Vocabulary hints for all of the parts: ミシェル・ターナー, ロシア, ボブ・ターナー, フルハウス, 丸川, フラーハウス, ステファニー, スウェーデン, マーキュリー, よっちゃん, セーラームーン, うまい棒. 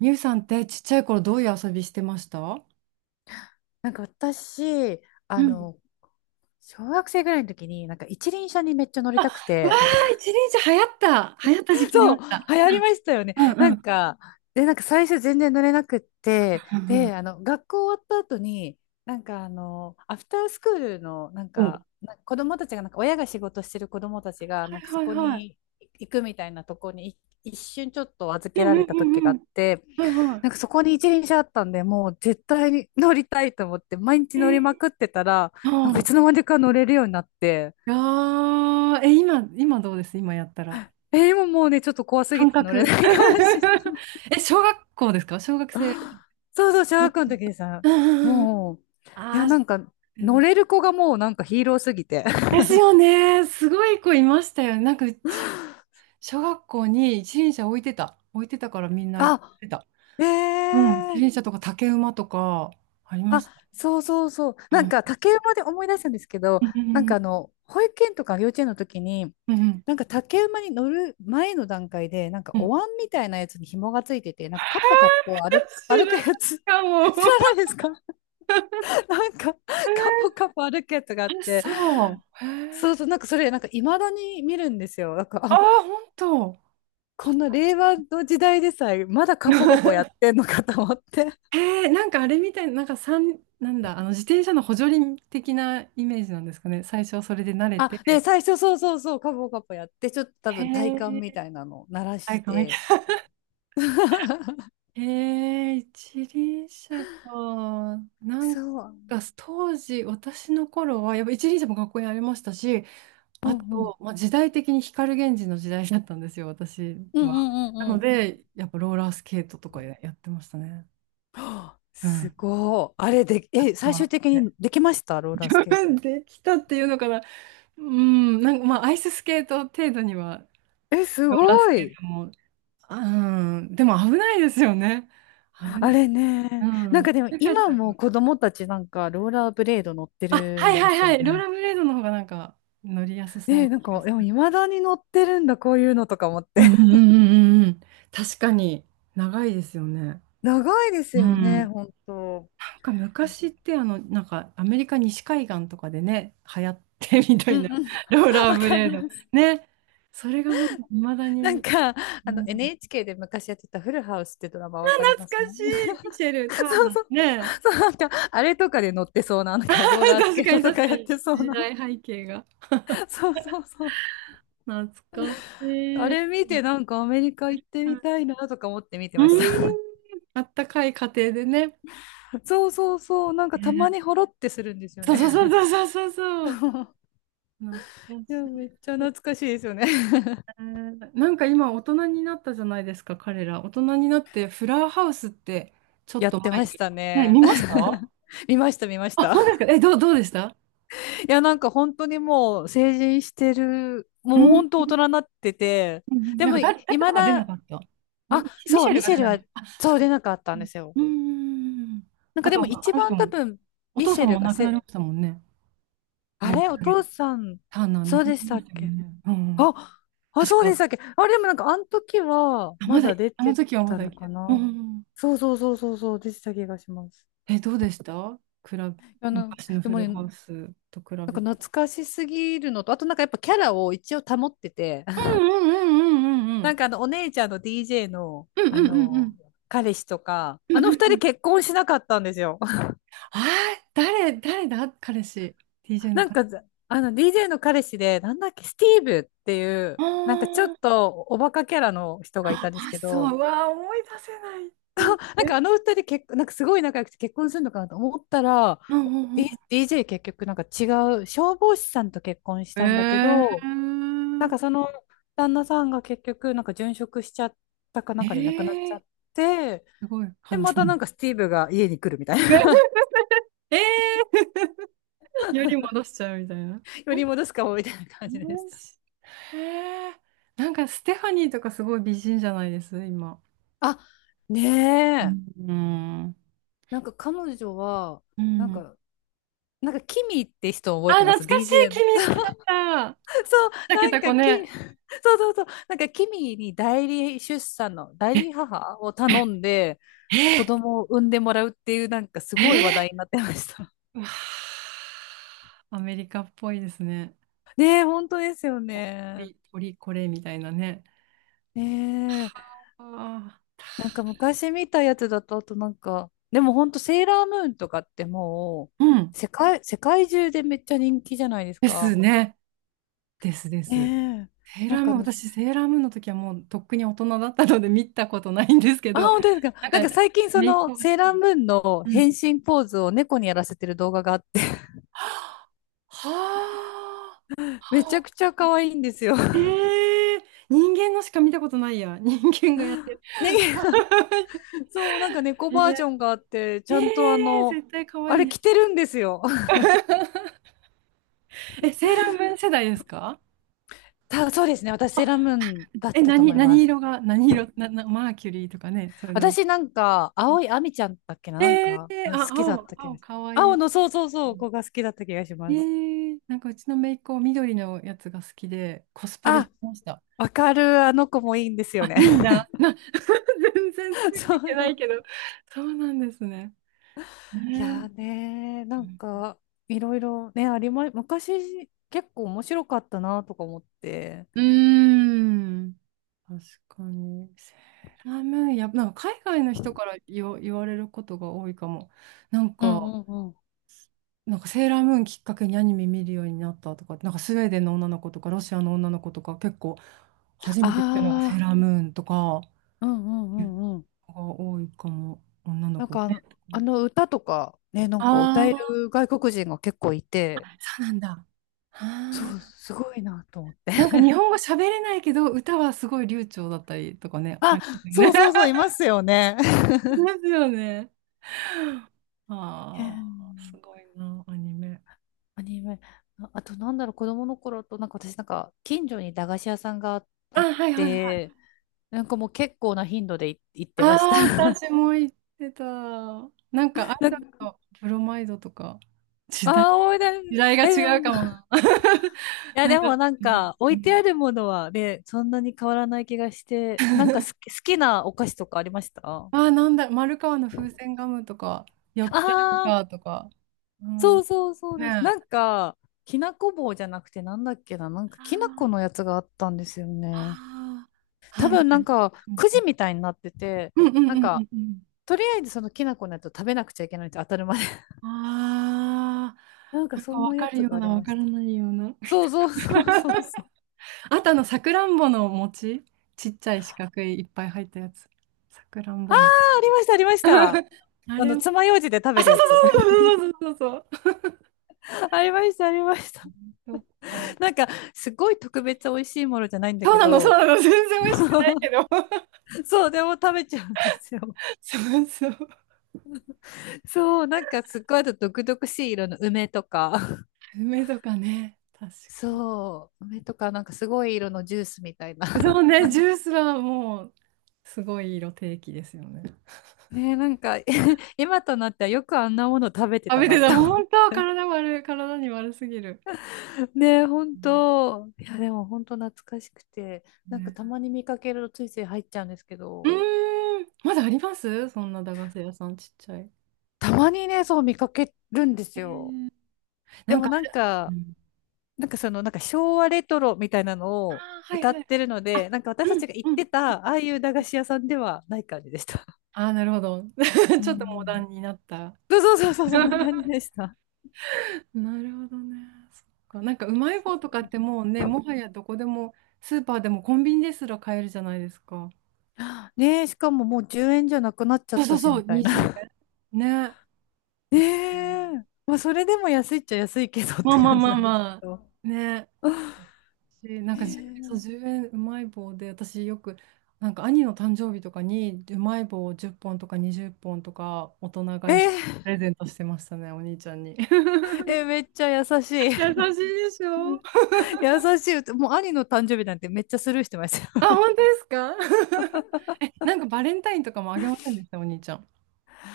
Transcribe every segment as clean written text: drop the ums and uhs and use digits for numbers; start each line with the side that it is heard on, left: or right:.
right: みゆさんってちっちゃい頃どういう遊びしてましたう
left: なんか私、あ
right: ん。
left: の、小学生ぐらいの時に、一輪車にめっちゃ乗りたく
right: うわ
left: て、
right: あ、一輪車流行った。流行った時期あり
left: そ
right: ま
left: う、
right: した。
left: 流行りましたよね。
right: うん
left: な
right: う
left: ん
right: ん。
left: か、で、なんか最初全然乗れなくって、
right: うん
left: で、あの、学校終わった後に、アフタースクールの、
right: うん。ん
left: 子供たちが、なんか親が仕事してる子供たちが、
right: は
left: なん
right: い
left: かそ
right: はい
left: こ
right: はい。
left: に行くみたいなとこに一瞬ちょっと預
right: う
left: け
right: ん
left: ら
right: うん
left: れた
right: う
left: 時
right: ん
left: が
right: う
left: あっ
right: ん
left: て、
right: はいは
left: なんかそこに一輪車あったんで、もう絶対に乗りたいと思って、毎日
right: い。
left: 乗りま
right: え
left: くってたら、
right: ー、
left: なんか
right: あ
left: いつの
right: あ、
left: 間にか乗れるようになって、
right: いやーえ、今どうです今やったら。
left: え、今もうね、ちょっと怖すぎ
right: 感
left: て乗れ
right: 覚。
left: ないかもしれ ない。
right: え、小学校ですか小学生。
left: そうそう、小
right: うん
left: 学校の時でさ、
right: うんうん。
left: もう、い
right: あ
left: や、
right: あ、そ
left: なんか
right: うです
left: 乗
right: ね
left: れる子がもうなんかヒーローすぎて。
right: で すよね。すごい子いましたよね。なんかうち、小学校に一輪車置いてた。置いてたからみんな行ってた。
left: あ、
right: うん、自
left: ええ、
right: 転車とか竹馬とかありま
left: あ、
right: すね。
left: そうそうそう。なんか竹馬で思い出したんですけど、
right: うん、
left: 保育園とか幼稚園の時に、
right: うん、うん、うん。
left: なんか竹馬に乗る前の段階で、なんか
right: う
left: お
right: ん
left: 椀みたいなやつに紐がついてて、なんかカポカポ 歩く、
right: 知
left: 歩
right: らな
left: く
right: い
left: やつ、
right: か
left: 知
right: も。
left: らないですか？ なんかカポ カポ歩くやつがあっ
right: え、
left: て、
right: そう。へ
left: そう
right: え。
left: そう、なんかそれ、なんか未だに見るんですよ。なんか、
right: ああ、
left: あ、
right: 本当。
left: こんな令和の時代でさえ、まだカポカポやって んのかと思って。
right: へえ、なんかあれみたいな、なんか三、なんだ、あの自転車の補助輪的なイメージなんですかね。最初はそれで慣れ
left: あ、ね、
right: て。
left: 最初そうそうそう、カポカポやって、ちょっと多
right: へ
left: 分体幹み
right: え、
left: たいなのを鳴ら
right: 体
left: し
right: 感
left: て。
right: へえ、一輪車か。なん
left: そう。
right: か、当時、私の頃は、やっぱ一輪車も学校にありましたし、
left: うん
right: あ
left: うん
right: と、まあ、時代的に光源氏の時代だったんですよ、私
left: うんう
right: は。
left: んう
right: な
left: んう
right: の
left: ん。
right: で、やっぱローラースケートとかやってましたね。う
left: す
right: ん。
left: ごい。あれで、
right: 買っ
left: え、
right: て
left: 最
right: もら
left: 終
right: っ
left: 的
right: て。
left: にできました ローラ
right: 自
left: ースケー
right: 分
left: ト？
right: できたっていうのかな。うん、なんかまあ、アイススケート程度には、
left: え、す
right: ローラース
left: ご
right: ケー
left: い。
right: トも、うん、でも危ないですよね。危
left: あ
right: ない。
left: れ
right: う
left: ね。なん
right: ん。
left: かでも
right: よかっ
left: 今
right: た
left: も子供たちなんかローラーブレード乗って
right: あ、
left: る
right: はい
left: んで
right: はい
left: すよ
right: はい。ローラ
left: ね。
right: ーブレードの方がなんか乗りやすそうな
left: ね、なん
right: 気が
left: か、
right: す
left: でも
right: る。
left: 未だに乗ってるんだ、こういうのとか思っ
right: う
left: て。
right: んうんう んうんうん。確かに長いですよね。
left: 長いです
right: う
left: よね、
right: ん。
left: 本当。
right: なんか昔ってあの、なんかアメリカ西海岸とかでね、流行ってみた
left: う
right: いな、
left: んうん。
right: ロー ラー
left: わ
right: ブ
left: か
right: レー
left: りま
right: ド。
left: す。
right: ね。それがまだ未だ
left: なん
right: に、
left: か、
right: うん、懐
left: NHK で昔やってたフルハウスってドラマわかりま
right: か
left: す？
right: しい、ミシェ ル・ター
left: そう
right: ナ
left: そう。
right: ー。ね。
left: そう、なんか、あれとかで乗ってそうな、なん か、ローラースケ
right: 確
left: ー
right: か
left: ト
right: に
left: と
right: 確
left: か
right: か
left: やっ
right: に。
left: てそう
right: 時
left: な。
right: 代背景が。
left: そうそうそう。
right: 懐か
left: あ
right: しい。
left: れ見て、なんかアメリカ行って
right: は
left: み
right: い
left: たいなとか思って見て
right: う
left: ました。
right: ん。あったかい家庭でね。
left: そうそうそう。なんかたま
right: ね
left: にほろってするんですよ
right: そう
left: ね。
right: そうそうそうそうそう。懐か
left: いや、
right: し
left: め
right: い
left: っちゃ懐かしいですよね。
right: ね。なんか今大人になったじゃないですか、彼ら。大人になってフラーハウスってちょっ
left: やっ
right: と
left: て
right: 前
left: まし
right: に。
left: た
right: ね、
left: ね。
right: 見ました
left: 見ました、見まし
right: あ、
left: た。
right: 本当ですかえ、どうでした
left: いや、なんか本当にもう成人してる、も
right: う
left: う
right: ん、うん、
left: 本当大人になってて、
right: うん。
left: で
right: なん
left: も
right: か
left: い、
right: 誰
left: い
right: か
left: ま
right: が出な
left: だ、
right: かった。ミ
left: あ、
right: シミ
left: そ
right: シ
left: う、
right: ェ
left: ミ
right: ルが
left: シ
right: 出
left: ェル
right: な
left: は、
right: い。あ、
left: そう
right: そっ
left: 出
right: か。
left: なかった
right: う
left: んで
right: ん
left: すよ。
right: うん。
left: なん
right: あ
left: かで
right: と、あ
left: も一
right: の人
left: 番多
right: も、
left: 分、
right: お
left: ミ
right: 父
left: シ
right: さ
left: ェ
right: ん
left: ル
right: も
left: が
right: 亡くなりま
left: せ、
right: したもんね。
left: あ
right: ボブ・
left: れお父さん、
right: ターナー亡
left: そう
right: くな
left: でし
right: り
left: た
right: まし
left: っ
right: たよ
left: け？
right: ね。うんうん。
left: あ、あ、
right: 確
left: そう
right: か、
left: でしたっけ？あ、でもなんかあの時は、
right: あま
left: ま
right: だ、
left: だ出
right: あの
left: て
right: 時はま
left: た
right: だ生
left: の
right: きて
left: か
right: る。うん
left: な。
right: うんうん
left: そうそうそうそうそう、出てた気がします。
right: え、どうでした比べ、
left: あの、
right: 昔の
left: で
right: フ
left: も
right: ル
left: ね、な
right: ハ
left: ん
right: ウスと比べ
left: か
right: た
left: 懐
right: ら。
left: かしすぎるのと、あとなんかやっぱキャラを一応保ってて、
right: うんうんうんうんうん
left: お姉ちゃんの DJ の、
right: うんうんうんうん
left: 彼氏とか、
right: う
left: あ
right: んう
left: の二人
right: ん
left: 結婚しなかったんですよ。
right: あー誰だ彼氏。TJ の
left: なん
right: 彼氏。
left: か、DJ の彼氏で、なんだっけ、スティーブっていう、なんかちょっとおバカキャラの人がい
right: あ
left: たんです
right: ーあ
left: け
right: そ
left: ど、
right: ううわー、思い出せないっ
left: なんかあ
right: て。
left: の二人結、なんかすごい仲良くて結婚するのかなと思ったら、
right: うんうん
left: DJ 結局なんか違う、消防士さんと結婚し
right: うん
left: たんだけ
right: え
left: ど、なんか
right: ー、
left: その旦那さんが結局なんか殉職しちゃったかな
right: え
left: んかで亡くなっちゃ
right: ー、
left: って、
right: すごい
left: で、
right: 話
left: ま
right: せ
left: た
right: る。
left: なんかスティーブが家に来るみたいな。
right: えー、より戻しちゃうみたいな。よ
left: より戻すかもみたいな感じでした。
right: しへえ。なんかステファニーとかすごい美人じゃないです、今。
left: あ、ねえ。
right: うん。
left: なんか彼女は、
right: う
left: なん
right: ん。
left: か、なんかキミって人を覚え
right: あ、
left: てま
right: 懐
left: す？
right: かしい。
left: DJ の。
right: 君好き だっ
left: そう、
right: た。
left: そう
right: 竹け
left: なん
right: た
left: か
right: 子
left: キ、
right: ね。
left: そうそうそう。なんかキミに代理出産の、代
right: え、
left: 理母を頼んで、子
right: え、
left: 供を産んでもらうっていう、なんかす
right: え
left: ごい話
right: え
left: 題になってました。
right: わあアメリカっぽいですね。
left: ねえ、本当ですよね。
right: 鳥これみたいなね。
left: ねえ。
right: はあ。
left: なんか昔見たやつだと、あとなんか、でもほんとセーラームーンとかっても
right: うん。
left: う、世界中でめっちゃ人気じゃないです
right: です
left: か。
right: ね。ですです。
left: ねえ。
right: セー
left: な
right: ラ
left: ん
right: ー
left: か
right: ム
left: あ
right: ーン、
left: の、
right: 私、セーラームーンの時はもうとっくに大人だったので見たことないんですけ
left: あ、
right: ど、
left: 本当ですか。
right: な
left: なん
right: ん
left: か
right: か、
left: 最近そ
right: 姪っ
left: の
right: 子が好
left: セー
right: き
left: ラー
right: な。
left: ムーンの
right: うん。
left: 変身ポーズを猫にやらせてる動画があって、
right: はあ。
left: め
right: は
left: ちゃく
right: あ
left: ちゃ可愛いんですよ。
right: え ー、人間のしか見たことないや。人間がやってる。
left: ね、そう、なんか 猫
right: え
left: バ
right: ー、
left: ージョンがあって、ち
right: え
left: ゃんとあ
right: ー
left: の、
right: 絶対可
left: あ
right: 愛い
left: れ
right: ね。
left: 着てるんですよ。
right: え、セーラームーン世代ですか
left: た、そうですね。私セーラームーンだっ
right: え、
left: たと
right: 何、
left: 思いま
right: 何
left: す。
right: 色が、何色、な、な、マーキュリーとかね、それな。
left: 私なんか、青い亜美ちゃんだっけな、なん
right: え
left: か、
right: ー、
left: が好
right: あ、
left: きだった気
right: 青、
left: がし、
right: 可愛
left: 青
right: い。
left: の、そうそうそう、子が好きだった気がし
right: え
left: ます。
right: ー、なんかうちの姪っ子、緑のやつが好きで、コスプレし
left: あ、
right: てました。
left: わかる、あの子もいいんです
right: あ、
left: よ
right: い
left: ね。
right: いんだ。な、全然 つい
left: そ
right: ていけない
left: う。
right: けど。そうなんですね。
left: いやー
right: ね
left: ねー、なん
right: え。
left: か、いろいろね、ありま、昔、結構面白かったなとか思って。
right: うーん。確かに。セーラームーン、やっぱ、なんか海外の人から言われることが多いかも。なん
left: うん
right: か、
left: うんうん。
right: なんかセーラームーンきっかけにアニメ見るようになったとか、なんかスウェーデンの女の子とか、ロシアの女の子とか、結構初めて見たのがセー
left: ああ、
right: ラームーンとか、
left: うんうん
right: いう
left: うんうん。
right: 子が多いかも、女の
left: なん
right: 子は
left: か、あの
right: ね。
left: あの歌とか、ね、なんか歌
right: あ
left: え
right: あ、
left: る外国人が結構いて、
right: そうなんだ。
left: そ
right: あ
left: う、
right: ー
left: すごいなと思って。
right: なんか日 本語喋れないけど、歌はすごい流暢だったりとかね、あ
left: あ、
right: りますよ
left: そ
right: ね。
left: うそ うそう、
right: あ
left: いますよね。
right: り ますよね。
left: え
right: ああ、す
left: ー、
right: ごいな、アニメ。
left: アニメ。ああと、なんだろう、子供の頃と、なんか私、なんか、近所に駄菓子屋さんがあっ
right: あ、はいはいはい。
left: て、なんかもう結構な頻度でい行っ
right: あ
left: てました。
right: あ、私も言ってた。なんかア イ
left: な
right: ド
left: ん
right: ル
left: か、
right: とブロマイドとか、時代、
left: ああ、思い出す。
right: 時代が
left: え、で
right: 違
left: も、
right: う かも
left: い
right: な。
left: や、
right: なん
left: で
right: か、
left: もなん
right: うん
left: か、置いてあるものはね、そんなに変わらない気がして、なんか好き、好きなお菓子とかありました？
right: ああ、なんだ、丸川の風船ガムとか、よっちゃん
left: ああ、
right: かとか、うん、
left: そ
right: ね
left: うそうそう
right: え。
left: です。
right: あ
left: なんか、きなこ棒じゃなくてなんだっけな、なんかきなこの
right: あ、
left: やつがあったんですよね。
right: ああ、あ
left: 多
right: なんか、
left: 分なんかくじみたいになってて、
right: うんうん
left: なん
right: うんう
left: か、
right: んうん。
left: とりあえずそのきなこのやつを食べなくちゃいけないって当たるまで。
right: あ
left: なん
right: あ、
left: か
right: なん
left: そ
right: か
left: ん
right: わ
left: なや
right: かる
left: つ
right: よ
left: が
right: う
left: あ
right: な、
left: り
right: わ
left: ま
right: か
left: し
right: ら
left: た。
right: ないような。
left: そうそうそう そうそう。
right: あとあの、さくらんぼの餅。ちっちゃい四角いいっぱい入ったやつ。さくらん
left: あ
right: ぼ
left: あ、
right: も。
left: ありました、ありました。
right: あ
left: あ
right: れ
left: の、
right: も。
left: 爪楊枝で食
right: あ、
left: べる
right: そう
left: やつ。
right: そうそうそうそうそうそう
left: ありました、ありました。
right: そう。そっか。
left: なんか、すごい特別美味しいものじゃないんだ
right: そう
left: け
right: なの、そう
left: ど、
right: なの。全然美味しくないけ ど。
left: そう、でも食べちゃうんですよ。
right: そうそう。
left: そう、なんかすっごいあと毒々しい色の梅とか、
right: 梅とかね。確か
left: そう、梅とかなんかすごい色のジュースみたいな。
right: に。そう ね、ジュースはもう、すごい色定期ですよね。
left: ねえ、なんか 今となってはよくあんなもの食べて
right: 食
left: た
right: べ
left: な
right: て
left: っ
right: た、
left: て思っ
right: 本当、
left: て。
right: 体悪い、体に悪すぎる。
left: ねえ、本
right: うん
left: 当。いや、でも本当懐かしくて、なんかた
right: ね
left: まに見かけるとついつい入っちゃうんですけ
right: う
left: ど、
right: ーん、まだありますそんな駄菓子屋さんちっちゃい。
left: たまにね、そう見かけるんで
right: え
left: すよ。
right: ー
left: で
right: なん
left: も
right: か、
left: なん
right: う
left: か、
right: ん
left: なんか昭和レトロみたいなの
right: あ
left: を
right: あ、はい
left: 歌
right: は
left: っ
right: い。
left: てるので、なんか私た
right: う
left: ち
right: ん
left: が行っ
right: うん。
left: てた、ああいう駄菓子屋さんではない感じでした。
right: ああ、なるほど。
left: う
right: ちょっとモダ
left: ん。
right: ンになった。
left: そうそうそうそう、そんな感じ でした。
right: なるほどね。そっか。なんかうまい棒とかってもうね、もはやどこでも、スーパーでもコンビニですら買えるじゃないですか。
left: ねえ、しかももう10円じゃなくなっちゃっ
right: そうそ
left: た
right: う
left: し、
right: そう、
left: みたい
right: 20
left: な。
right: 円。ね。
left: ね
right: ですね
left: え。まあ、それでも安いっちゃ安いけどっ
right: ま
left: て
right: あまあ
left: 感じ
right: まあ
left: なんです
right: ま
left: けど。
right: あ。ね。し なんか1円、そう、
left: ね
right: 10円うえんうまい棒で、私よく、なんか兄の誕生日とかにうまい棒を10本とか20本とか大人
left: え、
right: 買い
left: え
right: してプ
left: ー、
right: レゼントしてましたね、お兄ちゃんに。
left: えー、めっちゃ優し
right: 優
left: い。
right: しいでしょ
left: 優しい歌。もう兄の誕生日なんてめっちゃスルーしてました
right: あ、
left: よ。
right: 本当ですか え、なんかバレンタインとかもあげませんでした、お兄ちゃん。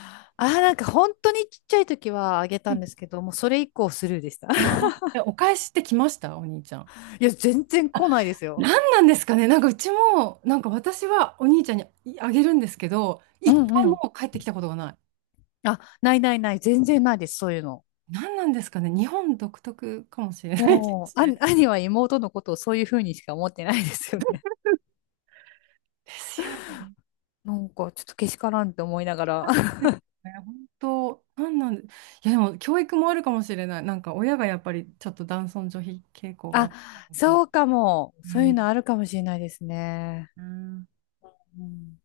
left: あー、なんか本当にちっちゃい時はあげ
right: う
left: たん
right: ん
left: ですけど、もうそれ以降スルーでした。
right: ああえ、お返しって来ました、お兄ちゃん。
left: いや、全然
right: あ、
left: 来ないです
right: 何
left: よ。
right: なんですかね、なんかうちも、なんか私はお兄ちゃんにあげるんですけど、
left: う
right: 一回
left: んうん。
right: も帰ってきたことがない。
left: あ、ないないない。全然ないです。そういうの。
right: 何なんですかね、日本独特かもしれない気が
left: も
right: し
left: う、あ、
right: て。で
left: 兄は妹のことをそういうふうにしか思ってないですよね。
right: すよね。
left: なんか、ちょっとけしからんって思いながら。
right: ね本当、なんなんで、いやでも教育もあるかもしれない。なんか親がやっぱりちょっと男尊女卑傾向があ
left: あ、
right: ったので。
left: そうかも。
right: う
left: そういう
right: ん
left: のあるかもしれないですね。うん